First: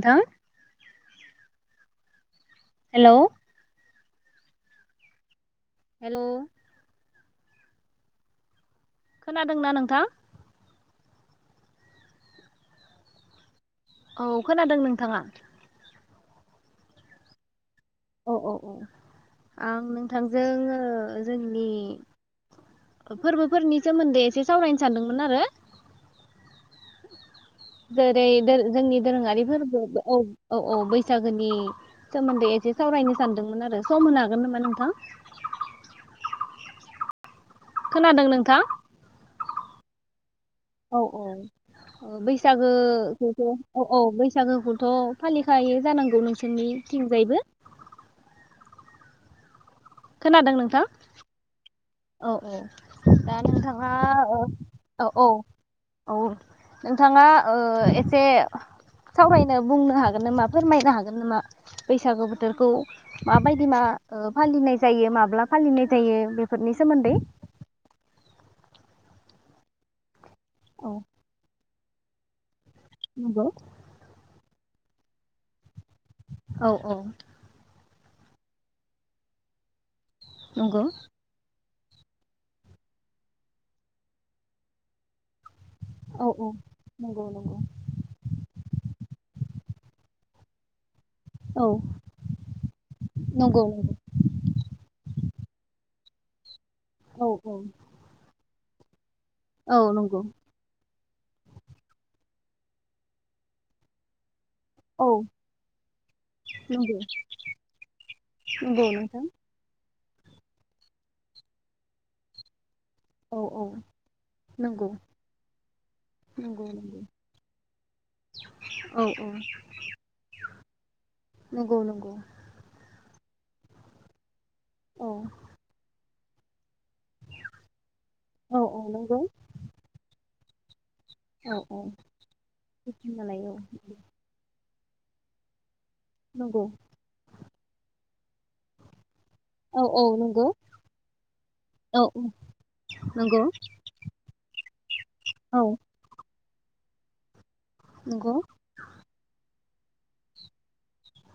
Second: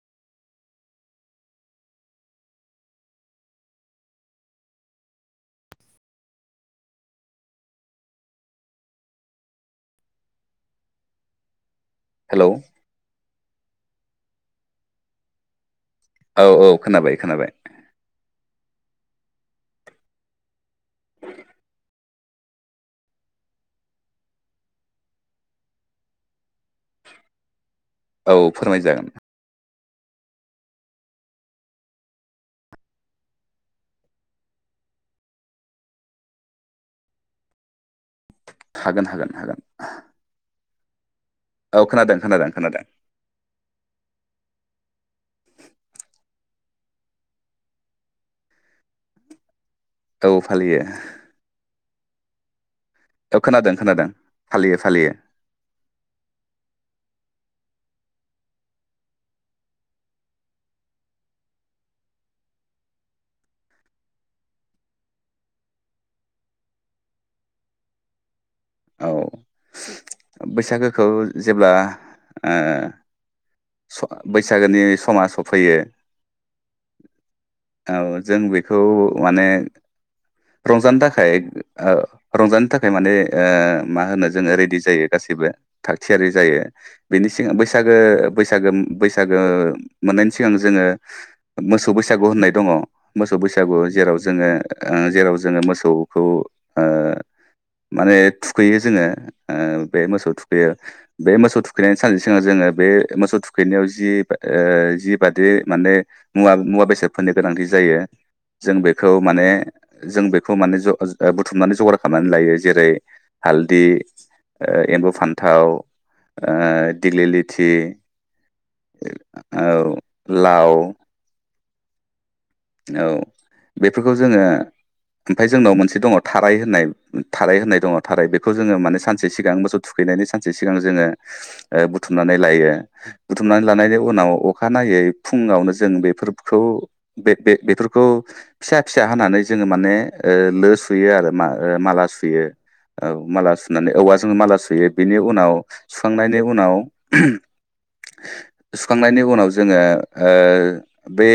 नोंथां hello hello खोनादोंना नोंथां हेलौ औ खोनादों नोंथाङा औ औ खोनाबाय खोनाबाय औ औ औ आं नोंथांजों ओ जोंनि फोरबोफोरनि सोमोन्दै एसे सावरायनो सानदोंमोन आरो जेरै औ दो-जोंनि फोरमायजागोन दोरोङारि फोरबो औ औ औ बैसागोनि सोमोन्दै एसे सावरायनो सानदोंमोन आरो सम होनो हागोन नामा नोंथां खोनादों नों हागोन हागोन हागोन औ औ अ खोनादों खोनादों खोनादों बैसागोखौथ' औ औ बैसागोखौ थ' फालिखायो जानांगौ नोंसोरनिथिंजायबो औ खोनादों फालियो नोंथां औ औ दा औ खोनादों नोंथाङा खोनादों औ फालियो औ फालियो औ औ नोंथाङा ओ एसे सावरायनो बुंनो हागोन नामा फोरमायनो हागोन नामा बैसागु बोथोरखौ माबायदि मा फालिनाय जायो माब्ला फालिनाय जायो बेफ फोरनि सोमोन्दै औ औ बैसागोखौ जेब्ला ओ नंगौ स बैसागोनि समा सफैयो औ औ औ जों बेखौ माने नंगौ रंजानो थाखाय ओ रंजानो थाखाय माने ओ मा होनो जोङो रेडि जायो गासैबो औ थागथियारि औ जायो नंगौ बेनि सिगां नंगौ बैसागो बैसागो उम बैसागो मोननायनि सिगां जोङो औ मोसौ बैसागु होननाय दङ मोसौ नंगौ बैसागु नंगौ जेराव जोङो जेराव ओ जोङो मोसौ खौ औ औ थुखैयो जोङो। औ ओ बे नंगौ मोसौ थुखैयो। बे मोसौ थुखैनायनि सानसे सिगां जोङो बे मोसौ थुखैनायाव जि ओ औ जिबादि माने मुवा मुवा नंगौ बेसादफोरनि गोनांथि जायो जों नंगौ बेखौ नोंथां माने जों बेखौ माने ज ओ ज बुथुमनानै जगार खालामनानै लायो। जेरै औ औ हालदि ओ नंगौ एम्बु फान्थाव ओ नंगौ नंगौ दिग्लि लिथि औ औ औ लाव नगौ नंगौ औ बेफोरखौ जोङो औ ओमफाय जोंनाव मोनसे दङ थाराय होनाय थाराय होननाय दङ थाराय बेखौ औ जोङो औ माने नंगौ सानसे सिगां मोसौ थुखैनायनि सानसे सिगां जोङो। औ औ ओ बुथुमनानै लायो बिदि होनबालाय औ बुथुमनानै लानायनि उनाव अखानायै फुंआवनो जों बेफोरखौ नंगौ बे-बे-बेफोरखौ फिसा फिसा हानानै जोङो औ माने औ नंगौ ओ लो सुयो आरो मा औ माला सुयो औ नंगौ माला सुनानै औवाजों माला सुयो बेनि उनाव औ सुखांनायनि उन नाव नंगौ सुखांनायनि उनाव जोङो ओ बे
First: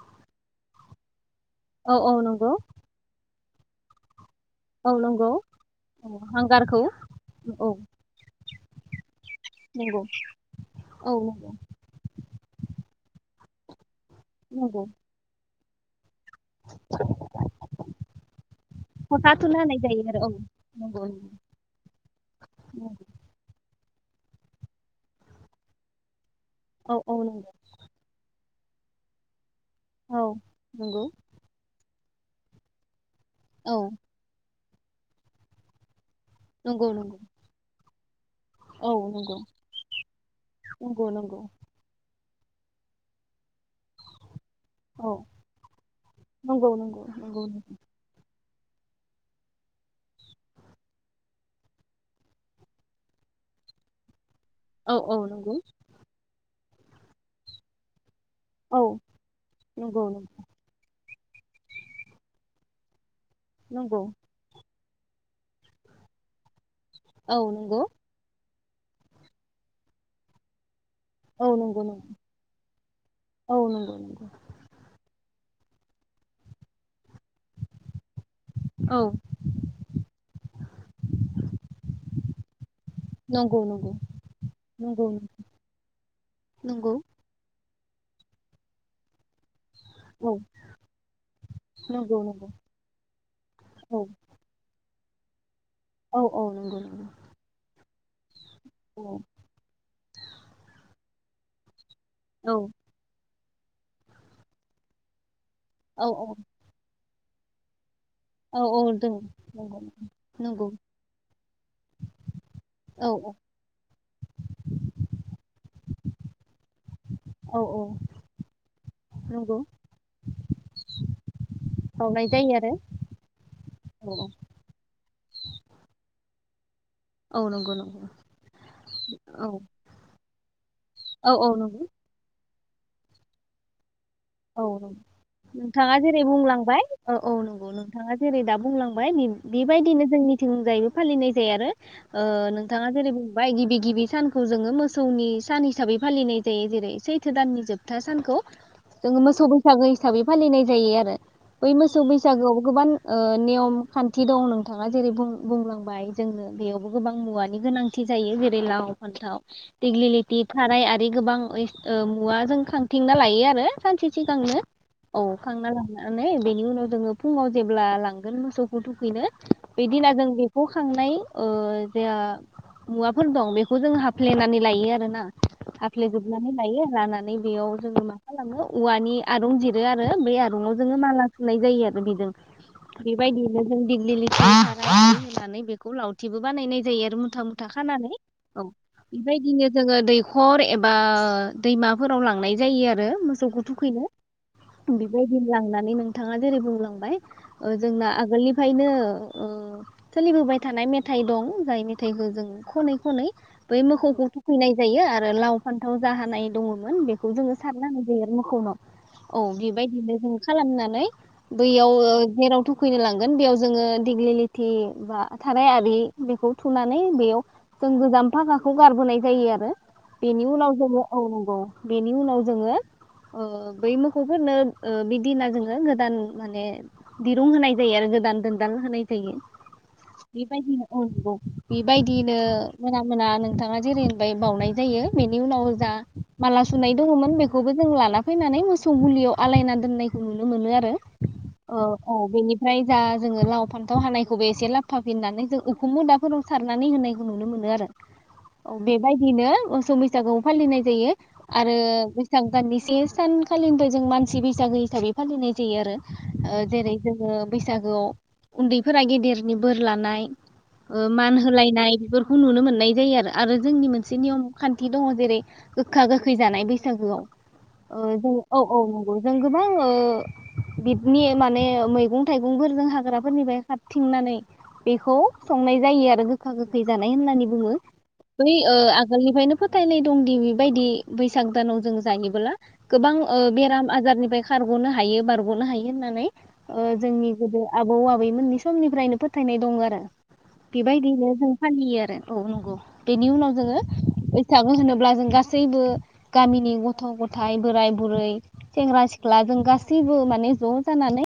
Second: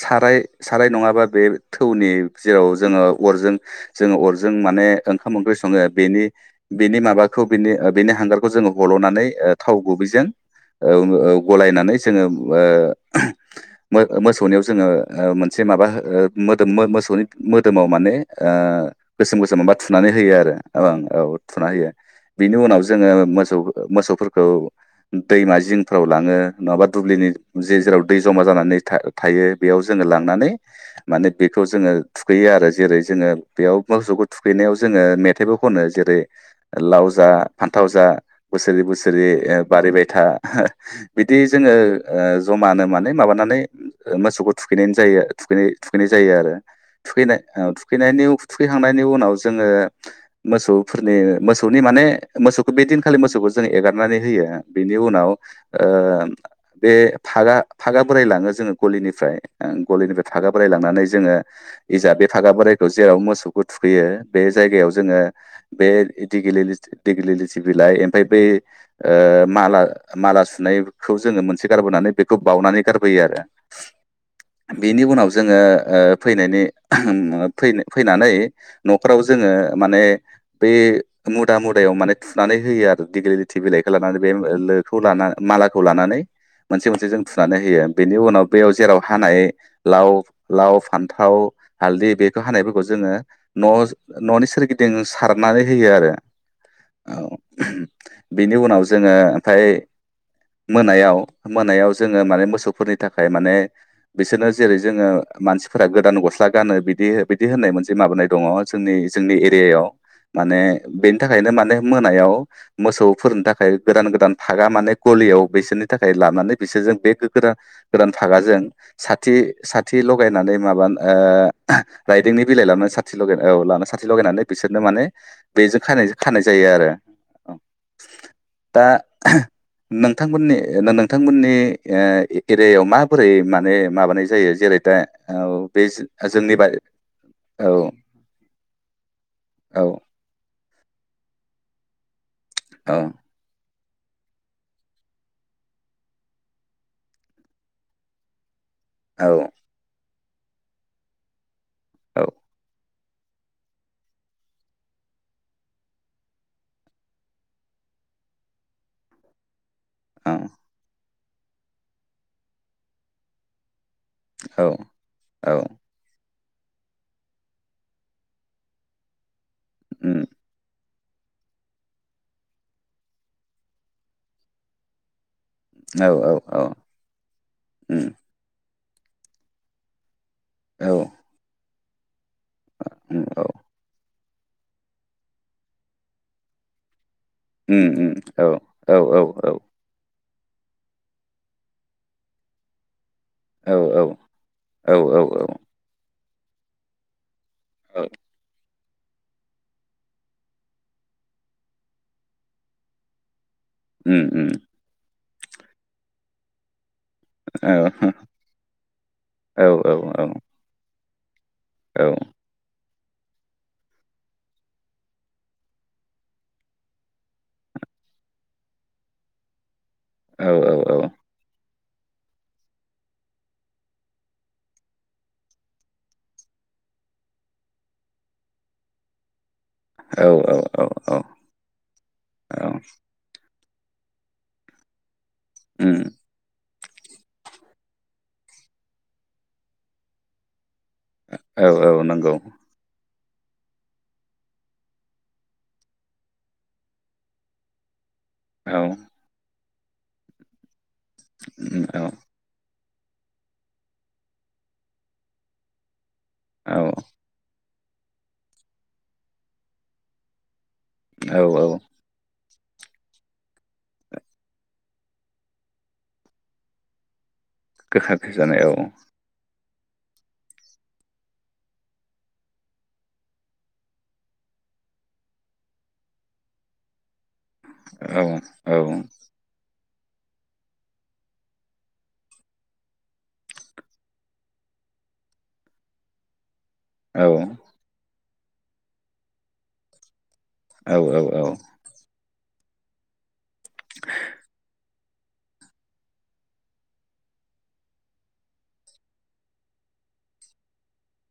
साराय साराय नङाबा बे औ थौनि औ नंगौ जेराव जोङो अरजों जोङो अरजो जों माने औ नंगौ ओंखाम ओंख्रि सङो औ बेनि हांगारखौ बेनि माबाखौ औ बेनि ओ बेनि हांगारखौ जोङो हल'नानै ओ थाव नंगौ गुबैजों ओं औ ओ नंगौ गलायनानै जोङो ओ [inaudible] मो-मोसौनायाव नंगौ जोङो ओ मोन से माबा हो मोदोम मो-मोसौनि मोदोमाव माने ओ फथा गोसोम गोसोम थुना माबा होनाय जायो थुनानै औ होयो आरो ओं नंगौ औ नंगौ थुना होयो बिनि उनाव जोङो मोसौ ओ मोसौफोरखौ दैमा जिंफोराव लाङो। नङाबा औ औ दुब्लिनि नंगौ जे जेराव जमा जानानै था-थायो बेयाव जोङो औ लांनानै नंगौ माने बेखौ जोङो। थुखैयो आरो जेरै जोंङो बेयाव औ मोसौखौ थुख हैनायाव जोङो मेथाइबो खनो जेरै नंगौ लाव नंगौ जा फान्थाव जा बोसोरै औ बोसोरै नंगौ ए बारिबायथा नंगौ बिदि जोङो ओ जमानो मान है माबानानै मोसौखौ थुखैनाय औ जायो थुखै थुखैनाय जायो आरो नंगौ नंगौ थुखैनाय नंगौ औ ओ थुखैनायनि थुखैखांनायनि उनाव जोङो मोसौफोरनि मोसौनि माने मोसौखौ बे दिनखालि मोसौखौ जों एगारनानै होयो । ओ बिनि औ उनाव नंगौ ओ बेे फागा फागा गा बोराय लाङो जों औ गलिनिफ्राय ओ नंगौ गलिनिफ्राय फागा बोराय लांनानै जोङो इजा बे थागा बोराय द [unintelligible] खौ नंगौ थुखैयो बे जायगायाव जोंङो बे एदिगिलि औ देगलिलिथि नंगौ बिलाय ओमफ्राय बेै ओ माला माला सुनाय खौ जोङो औ मोनसे नंगौ गारबोनानै बेखौ बावनानै गारबोयो आरो नंगौ बिनि उनाव जोङो ओ फैनायनि ओ फै-फैनानै औ न'खराव जोङो माने बे मुदा मुदायाव माने थुनानै होयो आरो दिगलि लिथि नंगौ नंगौ औ नंगौ बिलाइखौ लानानै बे लोखौ ला मालाखौ लानानै मोनसे नंगौ नंगौ मोनसे जों थुनानै होयो बेनि उनाव बेयाव जेराव हानाय लाव औ लाव फान्थाव हालदै नंगौ बेखौ नंगौ हानायफोरखौ जोङो न' औ न'नि सोरगिदिं दिं सारनानै होयो आरो औ औ नंगौ नंगौ औ बेनि उनाव जोङो ओमफाय मोनायाव मोनायाव जो जोङो माने औ मोसौफोरनि थाखाय माने बिसोरनो जेरै जोङो मानसिफोरा औ गोदान औ गस्ला गानो बिदि बिदि होननाय मोनसे जि माबानाय दङ औ औ जोंनि दों जोंनि नंगौ एरियायाव माने नंगौ बेनि थाखायनो माने मोनायाव औ मोसौफोरनो थाखाय गोदान गोदान फागा माने गलियाव बिसोरनि थाखाय लानानै बिसोरजों बेदान औ औ गोदान फागाजों साथि नंगौ साथि लगायनानै माबा ओ बावनाय राइदिंनि जायो बिलाइ आरो लानानै सा लगाय लानानै साथि औ लगायनानै बिसोरनो माने बेजों खानायजो खानाय जायो आरो। औ नंगौ नंगौ औ। बिथांमोननि ना औ औ नोंथांमोननि नंगौ ऐ ओ ऐ एरियाव माबोरै माने माबानाय जायो जेरै औ दा औ बे नोंथाङा जेरै जो- जोंनि बा बुंलांबाय औ औ नंगौ नोंथाङा जेरै दा बुंलांबाय नै औ बेबायदिनो जोंनि थिं नुजायो फालिनाय जाया आरो ओ नोंथाङा औ जेरै बुंबाय गिबि गिबि सानखौ जोङो मोसौनि सान हिसाबै फालिनाय जायो जेरै सैथो दाननि जोबथा सानखौ। जोङो मोसौै बैसागोयै हिसाबै फालिनाय जायो आरो। बै मोसौ औ बैसागोआव गोबां ओ नियम खान्थि दं नोंथाङा जेरै बुंलांबाय जोंनो बेयावबो गोबां मुवानि गोनांथि जायो जेरै लाव फान्थाव औ दिग्लिथि खाराय आ बे गोबां ओ मुवाजों खांथिंना लायो आरो। सानसे सिगांनो औ औ खांना लांनानै बेनि उनाव जोङो फुङाव जेब्ला लांगोन मोसौखौ थुखैनो बे दिना उम जों बेखौ खांनाय ओ जे मुवाफोर दं बेखौ जों हाफ्लेनानै लायो आरोना। औ औ हफ्लेेजोबनानै औ लायो लानानै बेयाव जोङो उम मा खालामो औवानि आरुं जिरो आरो बेै आरुं मुङाव औ जोङो माला सुनाय जायो बिदों। उम औ बेबायदिनो जों दिगिलि लि बायनानै बेखौ लावथिबो बानायनाय जायो आरो मुथा मुथा उम खानानै उम औ औ औ बेबायदिनो जोङो दै हाखर एबा दैमाफोराव लांनाय जायो आरो मोसौ औ थुखैनो औ औ औ बेबायदिनो लांनानै नों थाङा जेरै बुंलांबाय। ओ औ जोंना आगोलनिफ्रायनो ओ सोलिबोबाय थानाय मेथाइ दं जाय मेथाइखौ जों खनै खनै बै उम मोखौखौ उम थुखैनाय जायो आर लाव फान्थाव जा हानाय दङमोन बेखौ खौ जोङो औ सारना [unintelligible] औ बेबायदिनो जों खालामनो नै बैयाव औ ओ जेरावथुब थुखैनो लांगोन बेयाव जोङो दिग्लि लिथि बा थाराय आरि बेखौ थुनानै बेयाव जों गोजाम फागाखौ गारबोनाय जायो आरो बेनि औ उनाव जोंङो औ नोंगौ। बेनि उनाव जोङो ओ बै मोखौफोरनो ओ बे दिना जोङो गोदान माने दिरुं होनाय जायो आरो गोदान दोनदां होनाय जायो। औ बेबायदिनो औ नंगौ बेबायदिनो औ मोना मोना नोंथाङा जेरैबाय बावनाय जायो बेनि उनाव जा उम मालास सुनाय दङमोन बेखौबो जों लाना फैनानै मोसौ गुलियाव आलायना दोननायखौ नुनो मोनो आरो औ औ बेनिफ्राय जा जोङो लाव फान्थाव हानायखौबो एसे लाबोफा फिननानै जों उखुम मुदाफोराव सारनानै होनायखौ नुनो मोनो आरो औ बेबायदिनो [unintelligible] फालिनाय जायो आरो उम औ बैसागु मिसे सानखालिनिफ्राय जों मानसि बैसागो हिसाबै फालिनाय जायो आरो ओ जेरै औ जोङो बैसा बैसागोआव उन्दैफोरा गेदेरनि बोर लानाय ओ मान औ औ होलायनाय बेफोर खौ नुनो मोननाय जायो आरो आरो जोंनि मोनसे नियम खान्थि दङ जेरै गोखा गोखै जानाय बैसागोआव। औ गोखा गोखै जायो औ जानाय औ औ नंगौ जों गोबां ओ बिबनि माने मैगं थाइगंफोरजों हाग्राफोरनिफ्राय हारथिंनानै बेखौ संनाय जायो आरो गोखा गोखै जाना नाय होननानै बुङो औ बै औ ओ आगोलनिफ्रायनो फो फोथायनाय दंदि बेबायदि बैसाग दानाव जों जायोबोब्ला गोबां ओ बेराम आजारनिफ्राय खारगनो हायो बारगनो हायो होननानै ओ औ जोंनि गोदो आबौ आ बै मोननि समनिफ्रायनो फोथायनाय दं आरो औ बेबायदिनो जों फालियो आरो औ नंगौ बेनि उनाव जोङो बैसागु होनो अब्ला जों गासैबो गामिनि ग थ' गथाइ बोराय बुरै सेंग्रा सिख्ला जों गासैबो माने ज' जानानै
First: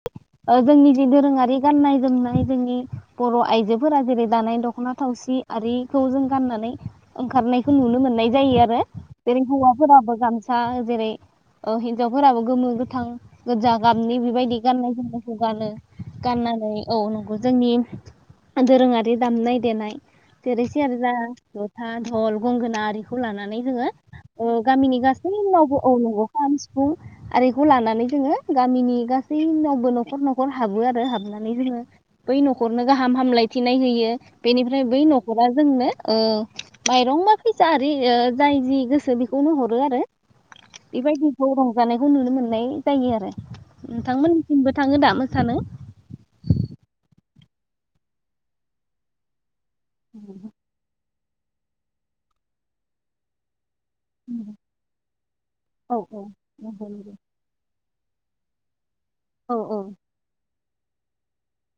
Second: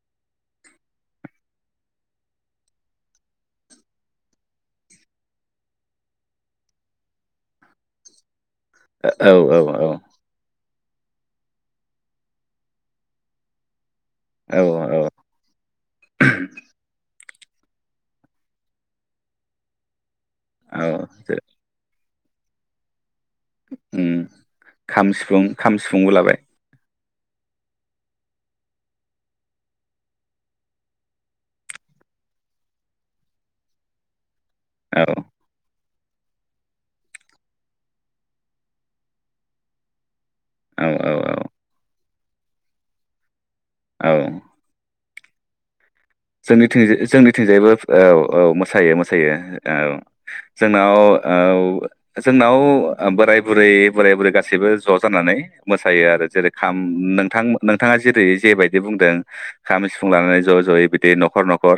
जोंनि जे दोरोङारि गाननाय जोमनाय जोंनि बर' आइजोफोरा जेरै दानाय दख'ना थावसि आरिखौ जों गाननानै ओंखारनायखौ नुनो मोननाय जायो आरो नो औ जेरै हौवाफोराबो गामसा बा जेरै हिनजावफोराबो गोमो गोथां गोजा गाबनि बेबायदि औ गाननाय औ जोमनायखौ गानो गाननानै औ नंगौ जोंनि दोरोङारि दामनाय देनाय जेरै औ सेरजा जथा अल गंगोना आरि लानानै जोङो उम ओ गामिनि खाम गा सिफुं खाम सिफुंबो लाबाय आरो बेखौ लानानै जोङो गामिनि गासैनावबो न'खर न'खर हाबो आरो हाबनानै जोङो बै न'खरनो गाहाम हामलायथिनाय होयो बेनिफ्राय बै औ न'खरा जोंनो ओ माइरं मा फैसा आरि जाय जि गोसो बेखौनो हरो आरो औ औ औ बेबायायदिखौ रंजानाय बेखौ नुनो मोननाय जायो आरो औ नोंथांमोनसिमबो थाङो दा सानो जोंनिं जोंनिथिंजायबो औ औ मोसायो मोसायो औ जोंनाव औ जोंनाव ओ बोराय बुरै बोराय बुरै गासैबो ज' जानानै औ मोसायो औ आरो जेरै खाम नंगौ नंगौ नोंथां नोंथाङा जेरै जेबायदि बुं औ औ खाम सिफुं लानानै ज' ज'यै दै न'खर न'खर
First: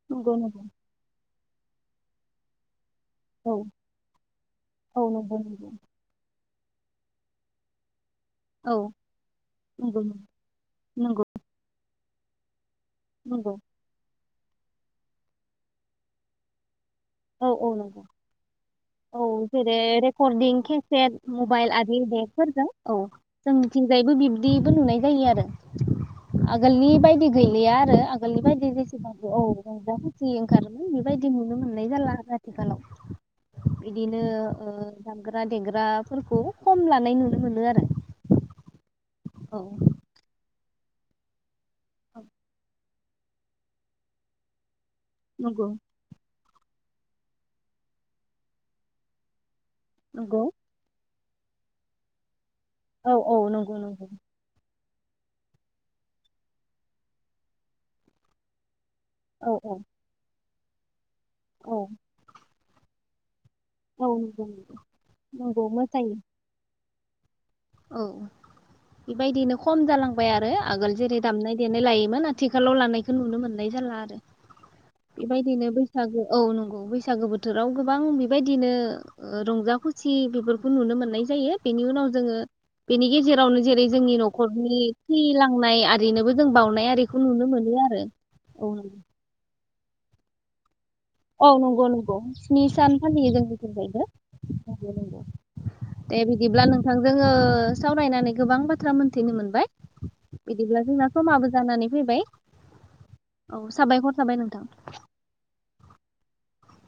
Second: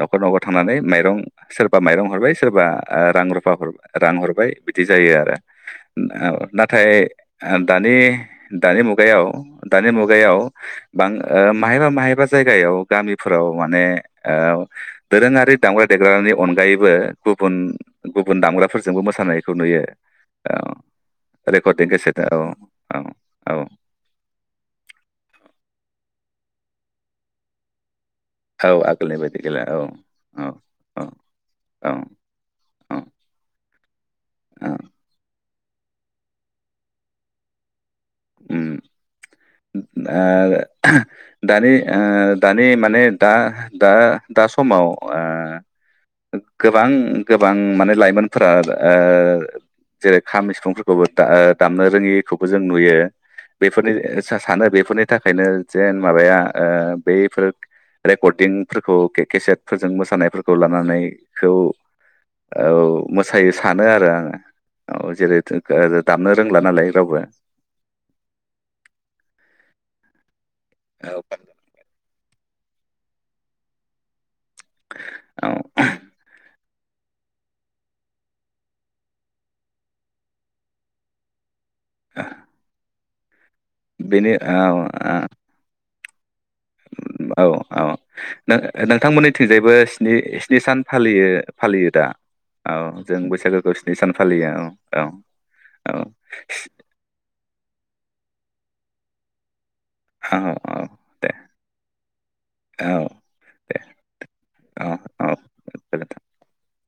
न'खर नंगौ न'खर नंगौ थांनानै माइरं सोरबा माइरं हरबाय सोरबा ओ रां रुफा औ हर रां हरबाय बिदि औ जायो नंगौ आरो नंगौ नाथाय ओ दानि औ दानि मुगायाव दानि नंगौ मुगायाव बां नंगौ माहायबा माह जायगायाव गामि फुं फोराव नंगौ माने औ दोरोङारि दामग्रा देग्रानि अनगायैबो औ गुबुन औ नंगौ गुबुन दामग्राफोरजोंबो औ मोसानायखौ जेरै नुयो रेकर्डिं औ केसेट मबाइल रेकर्डिं आरि केसेट औ देखफोरजों औ जों मिथिंजायैबो बिब्दिबो नुनाय जायो आरो। आगोलनि बायदि गैलिया आरो आनि बदि औ आगोलनि जेसेबो बायदि औ गैला रंजा बसि औ ओंखारोन औ बेबायदि नुनो मोनो। औ जाला आरो औ आथिखालाव बिदिनो औ जानगार द्र देग्राफोरखौ खम लानाय नुनो मोनो आरो। औ उम आ [inaudible] दानि ओ दानि माने। दा दा दा समाव ओ नगौ गोबां गोबां माने लाइमोनफोरा ओ जेरै नंगौ खाम सिफुंफोरखौबो दामनो रोङि खौ जों नुयो औ औ नंगौ बेफोरनि नंगौ सानो बेफोरनि थाखायनो जेन माबाया बैफोर रेकर्डिं औ केसेट औ फोरजों मोसानायफोरखौ लानानै बेखौ औ मो फसायो सानो औ आरो आङो नंगौ औ जेरै नंगौ मोसायो दामनो रोंला नालाय। दावबा औ बेबायदिनो खम जालांबाय आरो। आगोल जेरै दामनाय देनाय लायोमोन। आथि खाालाव लानायखौ नुनो मोननाय जाला आरो औ बेबायदिनो बैसागो औ नंगौ। बैसागो बोथोराव गोबां बेबायदिनो रंजा खुसि बेफोरखौ नुनो मोननाय जायो। बेनि उनाव जोङो बेनिगेजेरावनो जेरै जोंनि बेनि न'खरनि औ थै लांनाय बेनोबो औ औ औ नोंथांमोननिथिंजायबो स्नि सान फालियो औ नंगौ फालियो दा नंगौ स्नि औ सान फालियो जों बैसागोखौ स्नि सान फालियो औ बेफ्रायनोग नंगौ औ दे बिदिब्ला नोंथां जोङो सावरायनानै गोबां बाथ्रा मोन्थिनो मोनबाय। औ औ बिदिब्ला औ जोंना दे समाबो जानानै फैबाय औ दे साबायखर साबाय नोंथां। औ औ [unintelligible]